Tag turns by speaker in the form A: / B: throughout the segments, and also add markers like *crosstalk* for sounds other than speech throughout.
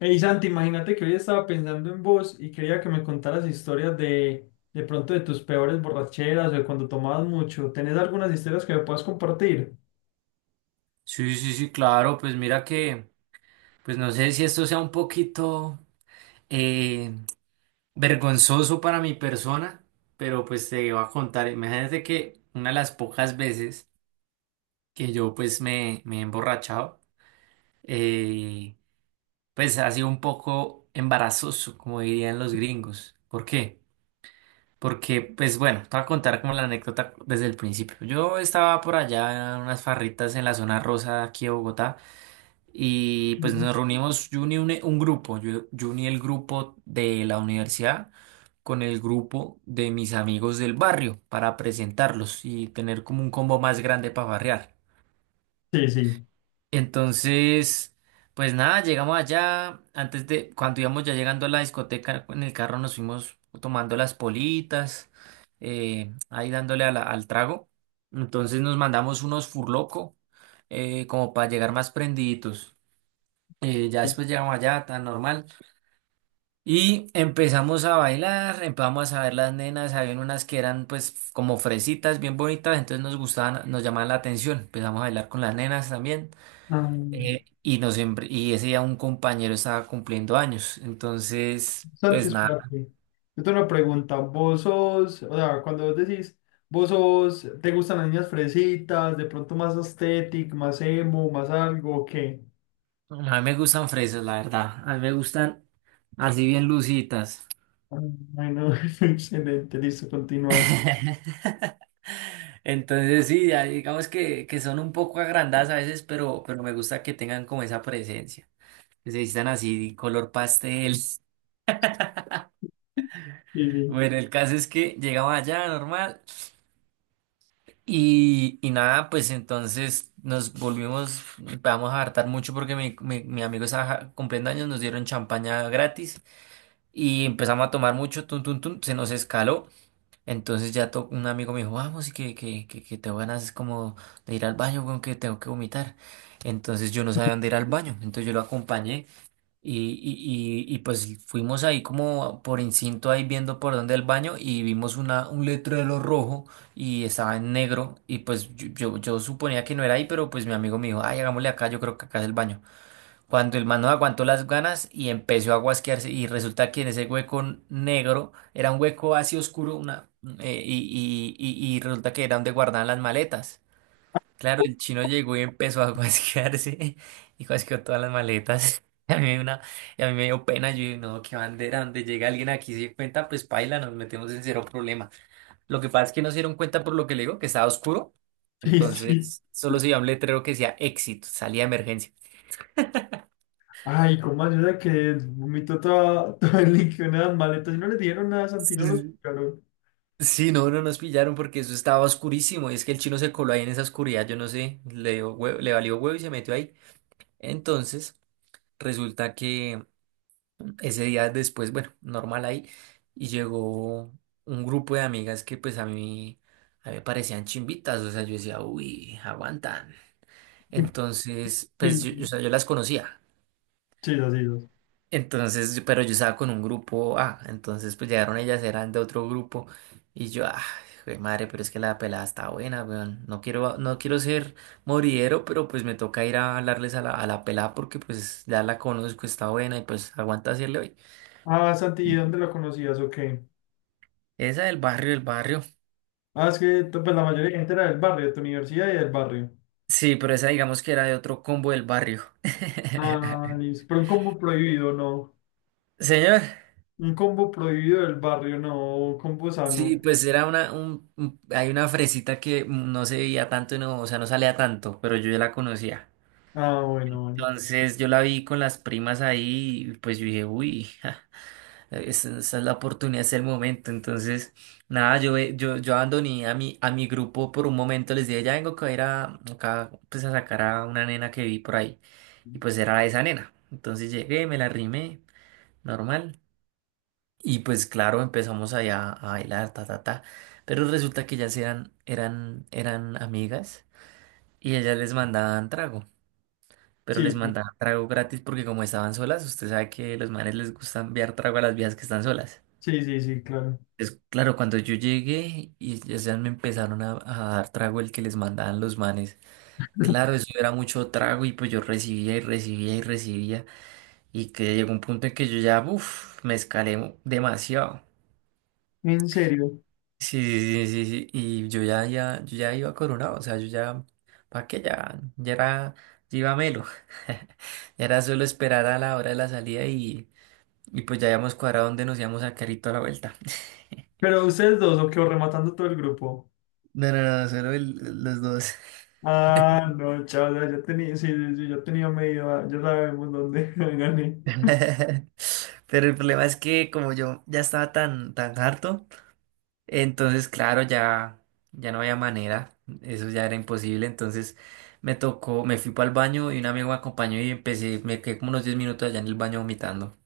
A: Hey Santi, imagínate que hoy estaba pensando en vos y quería que me contaras historias de pronto de tus peores borracheras o de cuando tomabas mucho. ¿Tenés algunas historias que me puedas compartir?
B: Sí, sí, sí, claro, pues mira que, pues no sé si esto sea un poquito eh, vergonzoso para mi persona, pero pues te iba a contar, imagínate que una de las pocas veces que yo pues me he emborrachado, eh, pues ha sido un poco embarazoso, como dirían los gringos. ¿Por qué? Porque, pues bueno, te voy a contar como la anécdota desde el principio. Yo estaba por allá en unas farritas en la zona rosa aquí de Bogotá. Y pues
A: Mm.
B: nos reunimos, yo uní un grupo, yo uní el grupo de la universidad con el grupo de mis amigos del barrio para presentarlos y tener como un combo más grande para barrear.
A: Sí, sí.
B: Entonces, pues nada, llegamos allá, cuando íbamos ya llegando a la discoteca, en el carro nos fuimos tomando las politas, ahí dándole a al trago. Entonces nos mandamos unos furloco, como para llegar más prendiditos. Ya después llegamos allá, tan normal. Y empezamos a bailar, empezamos a ver las nenas. Habían unas que eran pues como fresitas, bien bonitas, entonces nos gustaban, nos llamaban la atención. Empezamos a bailar con las nenas también.
A: Ah,
B: Y ese día un compañero estaba cumpliendo años. Entonces, pues
A: Santis
B: nada,
A: Prati, yo tengo una pregunta. Vos sos, o sea, cuando vos decís, Vos sos, ¿te gustan las niñas fresitas, de pronto más aesthetic, más emo, más algo, o qué?
B: a mí me gustan fresas, la verdad. A mí me gustan así bien lucitas.
A: Ah, bueno, *laughs* excelente, listo, continúa.
B: *laughs* Entonces sí, ya digamos que, son un poco agrandadas a veces, pero me gusta que tengan como esa presencia. Que se vistan así color pastel. *laughs*
A: Sí, sí,
B: Bueno, el caso es que llegaba allá normal y nada, pues entonces nos volvimos, empezamos a hartar mucho porque mi amigo estaba ja, cumpliendo años, nos dieron champaña gratis y empezamos a tomar mucho, tun, tun, tun, se nos escaló. Entonces un amigo me dijo, vamos, y que tengo ganas como de ir al baño, con que tengo que vomitar. Entonces yo no sabía dónde ir al baño, entonces yo lo acompañé. Y pues fuimos ahí como por instinto ahí viendo por dónde el baño y vimos un letrero rojo y estaba en negro y pues yo suponía que no era ahí, pero pues mi amigo me dijo, ay, hagámosle acá, yo creo que acá es el baño. Cuando el man no aguantó las ganas y empezó a guasquearse y resulta que en ese hueco negro era un hueco así oscuro una, eh, y, y, y resulta que era donde guardaban las maletas. Claro, el chino llegó y empezó a guasquearse *laughs* y guasqueó todas las maletas. *laughs* Y a mí, me dio una, y a mí me dio pena, yo dije, no, qué bandera, donde llega alguien aquí y se dio cuenta, pues paila, nos metemos en cero problema. Lo que pasa es que no se dieron cuenta por lo que le digo, que estaba oscuro,
A: sí, sí.
B: entonces solo se veía un letrero que decía éxito, salida de emergencia.
A: Ay, cómo ayuda que vomitó toda, *laughs* todo el líquido en las maletas y no le dieron nada, a Santi, no los
B: Sí.
A: buscaron.
B: Sí, no, no nos pillaron porque eso estaba oscurísimo y es que el chino se coló ahí en esa oscuridad, yo no sé, le valió huevo y se metió ahí. Entonces, resulta que... Ese día después, bueno, normal ahí, y llegó un grupo de amigas que pues a mí, me parecían chimbitas, o sea, yo decía, uy, aguantan. Entonces,
A: Sí,
B: pues yo, o
A: sí,
B: sea, yo las conocía.
A: sí, sí, sí.
B: Entonces, pero yo estaba con un grupo A, entonces pues llegaron ellas, eran de otro grupo, y yo, ah, jue madre, pero es que la pelada está buena, weón. No quiero, no quiero ser moridero, pero pues me toca ir a hablarles a la pelada porque pues ya la conozco, está buena y pues aguanta hacerle hoy.
A: Ah, Santi, ¿y dónde lo conocías o qué?
B: Esa del barrio, el barrio.
A: Ah, es que pues, la mayoría de gente era del barrio, de tu universidad y del barrio.
B: Sí, pero esa digamos que era de otro combo del barrio.
A: Ah,
B: *laughs*
A: listo. Pero un combo prohibido, no.
B: Señor.
A: Un combo prohibido del barrio, no. Un combo sano.
B: Sí, pues era una, un- hay una fresita que no se veía tanto, y no, o sea, no salía tanto, pero yo ya la conocía.
A: Ah, bueno, bueno.
B: Entonces yo la vi con las primas ahí y pues yo dije, uy, ja, esa es la oportunidad, es el momento. Entonces, nada, yo abandoné a mi grupo por un momento, les dije, ya vengo que voy a ir acá, pues a sacar a una nena que vi por ahí. Y pues era esa nena. Entonces llegué, me la rimé, normal. Y pues claro, empezamos allá a bailar, ta, ta, ta. Pero resulta que ellas eran amigas y ellas les mandaban trago. Pero les
A: Sí, sí,
B: mandaban trago gratis porque como estaban solas, usted sabe que los manes les gusta enviar trago a las viejas que están solas.
A: sí, sí, sí, claro.
B: Entonces, claro, cuando yo llegué y ellas ya me empezaron a dar trago el que les mandaban los manes. Claro, eso era mucho trago y pues yo recibía y recibía y recibía. Y que llegó un punto en que yo ya, uff, me escalé demasiado.
A: ¿En serio?
B: Sí, sí, sí, sí, y yo ya, ya, yo ya iba coronado, o sea, yo ya, ¿para qué? Ya era, ya iba melo, *laughs* ya era solo esperar a la hora de la salida y, pues ya habíamos cuadrado dónde nos íbamos a carito a la vuelta. *laughs*
A: Pero ustedes dos, o qué, ¿o rematando todo el grupo?
B: No, no, no, solo los dos.
A: Ah, no, chaval, ya tenía, sí, sí, sí, ya tenía medio, ah, ya sabemos dónde *laughs* gané.
B: *laughs* Pero el problema es que como yo ya estaba tan, tan harto, entonces, claro, ya no había manera, eso ya era imposible. Entonces me tocó, me fui para el baño y un amigo me acompañó y me quedé como unos 10 minutos allá en el baño vomitando.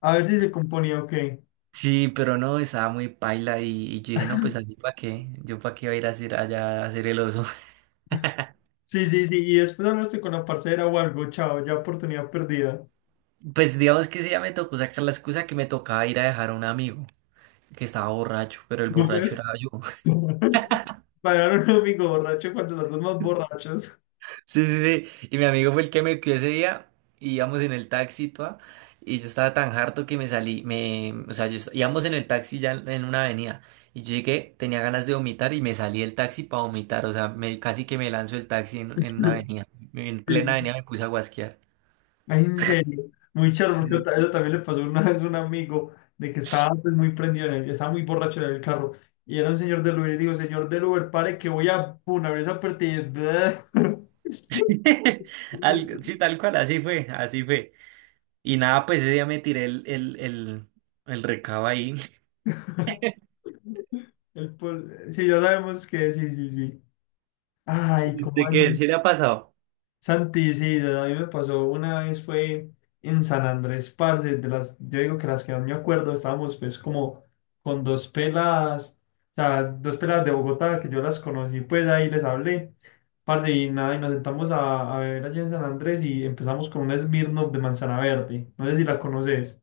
A: ¿A ver si se componía o qué?
B: Sí, pero no, estaba muy paila y yo dije, no, pues allí para qué, yo para qué iba a ir a hacer allá a hacer el oso. *laughs*
A: Sí, sí, sí, y después hablaste con la parcera o algo, chao, ya oportunidad perdida.
B: Pues digamos que sí, ya me tocó sacar la excusa que me tocaba ir a dejar a un amigo que estaba borracho, pero el
A: No
B: borracho
A: puede.
B: era yo.
A: *laughs* Pagar a un amigo borracho cuando los dos más borrachos.
B: Sí, sí, sí. Y mi amigo fue el que me cuidó ese día. Y íbamos en el taxi, toda, y yo estaba tan harto que me salí. O sea, íbamos en el taxi ya en una avenida. Y yo llegué, tenía ganas de vomitar y me salí del taxi para vomitar. O sea, casi que me lanzo el taxi en una
A: *laughs*
B: avenida. En plena
A: Sí,
B: avenida me puse a guasquear.
A: ay, en serio, muy charro, porque
B: Sí,
A: eso también le pasó una vez a un amigo de que estaba pues, muy prendido en estaba muy borracho en el carro. Y era un señor del Uber, y digo, señor del Uber, pare que voy a una vez a partir. *laughs*
B: *laughs*
A: Mientras-
B: Sí, tal cual, así fue, así fue. Y nada, pues ese día me tiré el recabo ahí. *laughs*
A: *laughs* Sí, ya sabemos que sí, sí, sí. Ay,
B: ¿Y usted
A: ¿cómo así?
B: qué? ¿Sí le ha pasado?
A: Santi, sí, a mí me pasó una vez fue en San Andrés, parce, de las, yo digo que las que más me acuerdo, estábamos pues como con dos pelas, o sea, dos pelas de Bogotá que yo las conocí, pues ahí les hablé, parce, y nada, y nos sentamos a beber allí en San Andrés y empezamos con un Smirnoff de manzana verde, no sé si la conoces.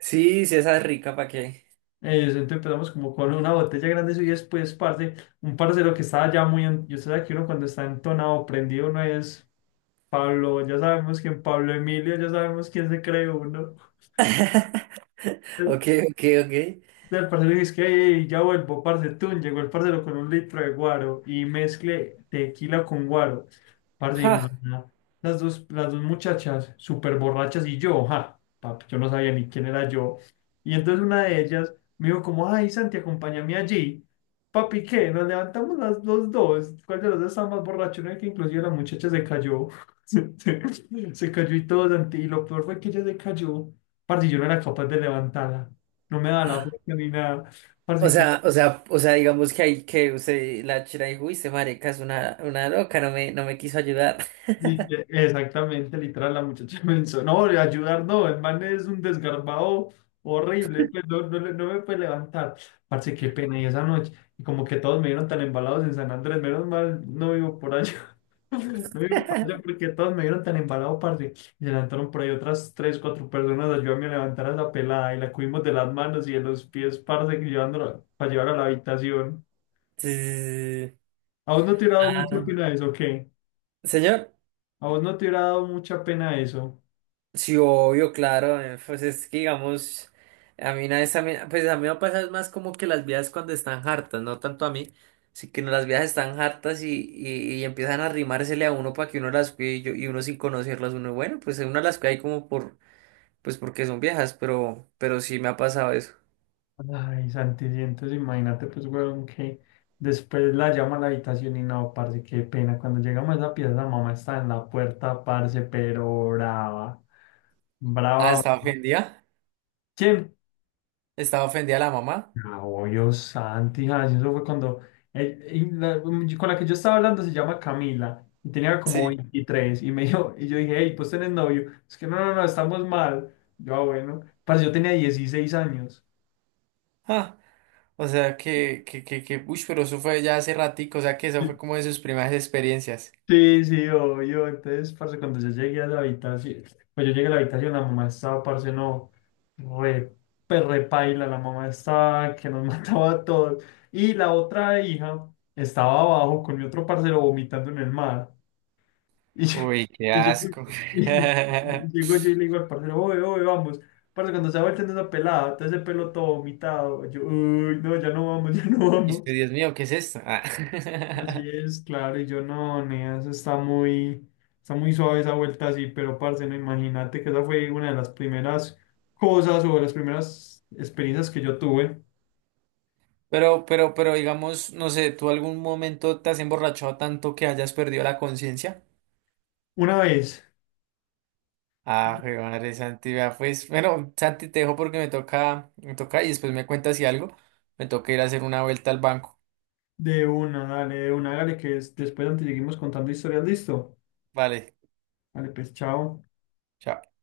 B: Sí, sí, esa es rica, ¿para qué?
A: Entonces empezamos como con una botella grande eso, y después, parce, un parcero que estaba ya muy, yo sé que uno cuando está entonado, prendido, no es Pablo, ya sabemos quién Pablo Emilio, ya sabemos quién se cree uno.
B: Ok, ok, ok.
A: El parcero dice que: "Ey, ya vuelvo, parce", tun, llegó el parcero con un litro de guaro y mezcle tequila con guaro. Parce, y no,
B: Ja.
A: no. Las dos muchachas, súper borrachas y yo, ja, papi, yo no sabía ni quién era yo. Y entonces una de ellas me dijo como, ay, Santi, acompáñame allí. Papi, ¿qué? Nos levantamos los dos. ¿Cuál de los dos estaba más borracho? No, que inclusive la muchacha se cayó. *laughs* Se cayó y todo, Santi. Y lo peor fue que ella se cayó. Parce, yo no era capaz de levantarla, no me da la fuerza ni nada.
B: O
A: Parce que
B: sea, o sea, o sea, digamos que hay que usted la chira y uy, se marica es una, loca, no me quiso ayudar. *laughs*
A: exactamente, literal, la muchacha *laughs* me hizo, no, de ayudar no, el man es un desgarbado horrible, pues no, no, no me puede levantar. Parce, qué pena, y esa noche, y como que todos me vieron tan embalados en San Andrés, menos mal, no vivo por allá, *laughs* no vivo por allá porque todos me vieron tan embalado, parce, y se levantaron por ahí otras tres, cuatro personas, a ayudarme a levantar a la pelada, y la cubrimos de las manos y de los pies, parce, llevándola para llevar a la habitación.
B: Sí, sí, sí.
A: ¿A vos no te ha dado mucho pena de eso, o qué?
B: Sí. Señor,
A: A vos no te hubiera dado mucha pena eso.
B: sí, obvio, claro, pues es que digamos, a mí una vez también, pues a mí me pasa es más como que las viejas cuando están hartas, no tanto a mí, sí que no, las viejas están hartas y, y empiezan a arrimársele a uno para que uno las cuide y, y uno sin conocerlas, uno, bueno, pues uno las cuida ahí como por, pues porque son viejas, pero, sí me ha pasado eso.
A: Ay, Santi, sí, entonces imagínate, pues, weón, que después la llama a la habitación y no, parce, qué pena. Cuando llegamos a esa pieza, la mamá está en la puerta, parce, pero brava.
B: Ah,
A: Brava.
B: ¿estaba ofendida?
A: ¿Quién?
B: ¿Estaba ofendida la mamá?
A: Ah, obvio, Santi, ay, eso fue cuando con la que yo estaba hablando se llama Camila y tenía como
B: Sí.
A: 23 y me *laughs* dijo, y yo dije, hey, pues tenés novio. Es que no, no, no, estamos mal. Yo, ah, bueno, parce, yo tenía 16 años.
B: Ah, o sea que, uy, pero eso fue ya hace ratico, o sea que eso fue como de sus primeras experiencias.
A: Sí, sí, obvio. Entonces, parce, cuando yo llegué a la habitación, pues yo llegué a la habitación, la mamá estaba, parce, no, re, pues, repaila, la mamá estaba que nos *laughs* mataba a todos. Y la otra hija estaba abajo con mi otro parcero vomitando en el mar. *laughs*
B: Uy, qué
A: Y yo, y yo-
B: asco.
A: y- y llego yo y
B: *laughs*
A: le digo al parcero, oye, oye, vamos. Parce, cuando se va volteando esa pelada, todo ese pelo todo vomitado, yo, uy, no, ya no vamos, *laughs* ya no
B: Y usted,
A: vamos.
B: Dios mío, ¿qué es esto? Ah.
A: Así
B: *laughs*
A: es, claro, y yo no, nea, está muy suave esa vuelta así, pero parce, no imagínate que esa fue una de las primeras experiencias que yo tuve.
B: Pero digamos, no sé, ¿tú algún momento te has emborrachado tanto que hayas perdido la conciencia?
A: Una vez,
B: Ah, jue madre Santi, vea, pues, bueno, Santi, te dejo porque me toca y después me cuentas si algo, me toca ir a hacer una vuelta al banco.
A: de una, dale, después antes seguimos contando historias, listo.
B: Vale,
A: Dale, pues, chao.
B: chao.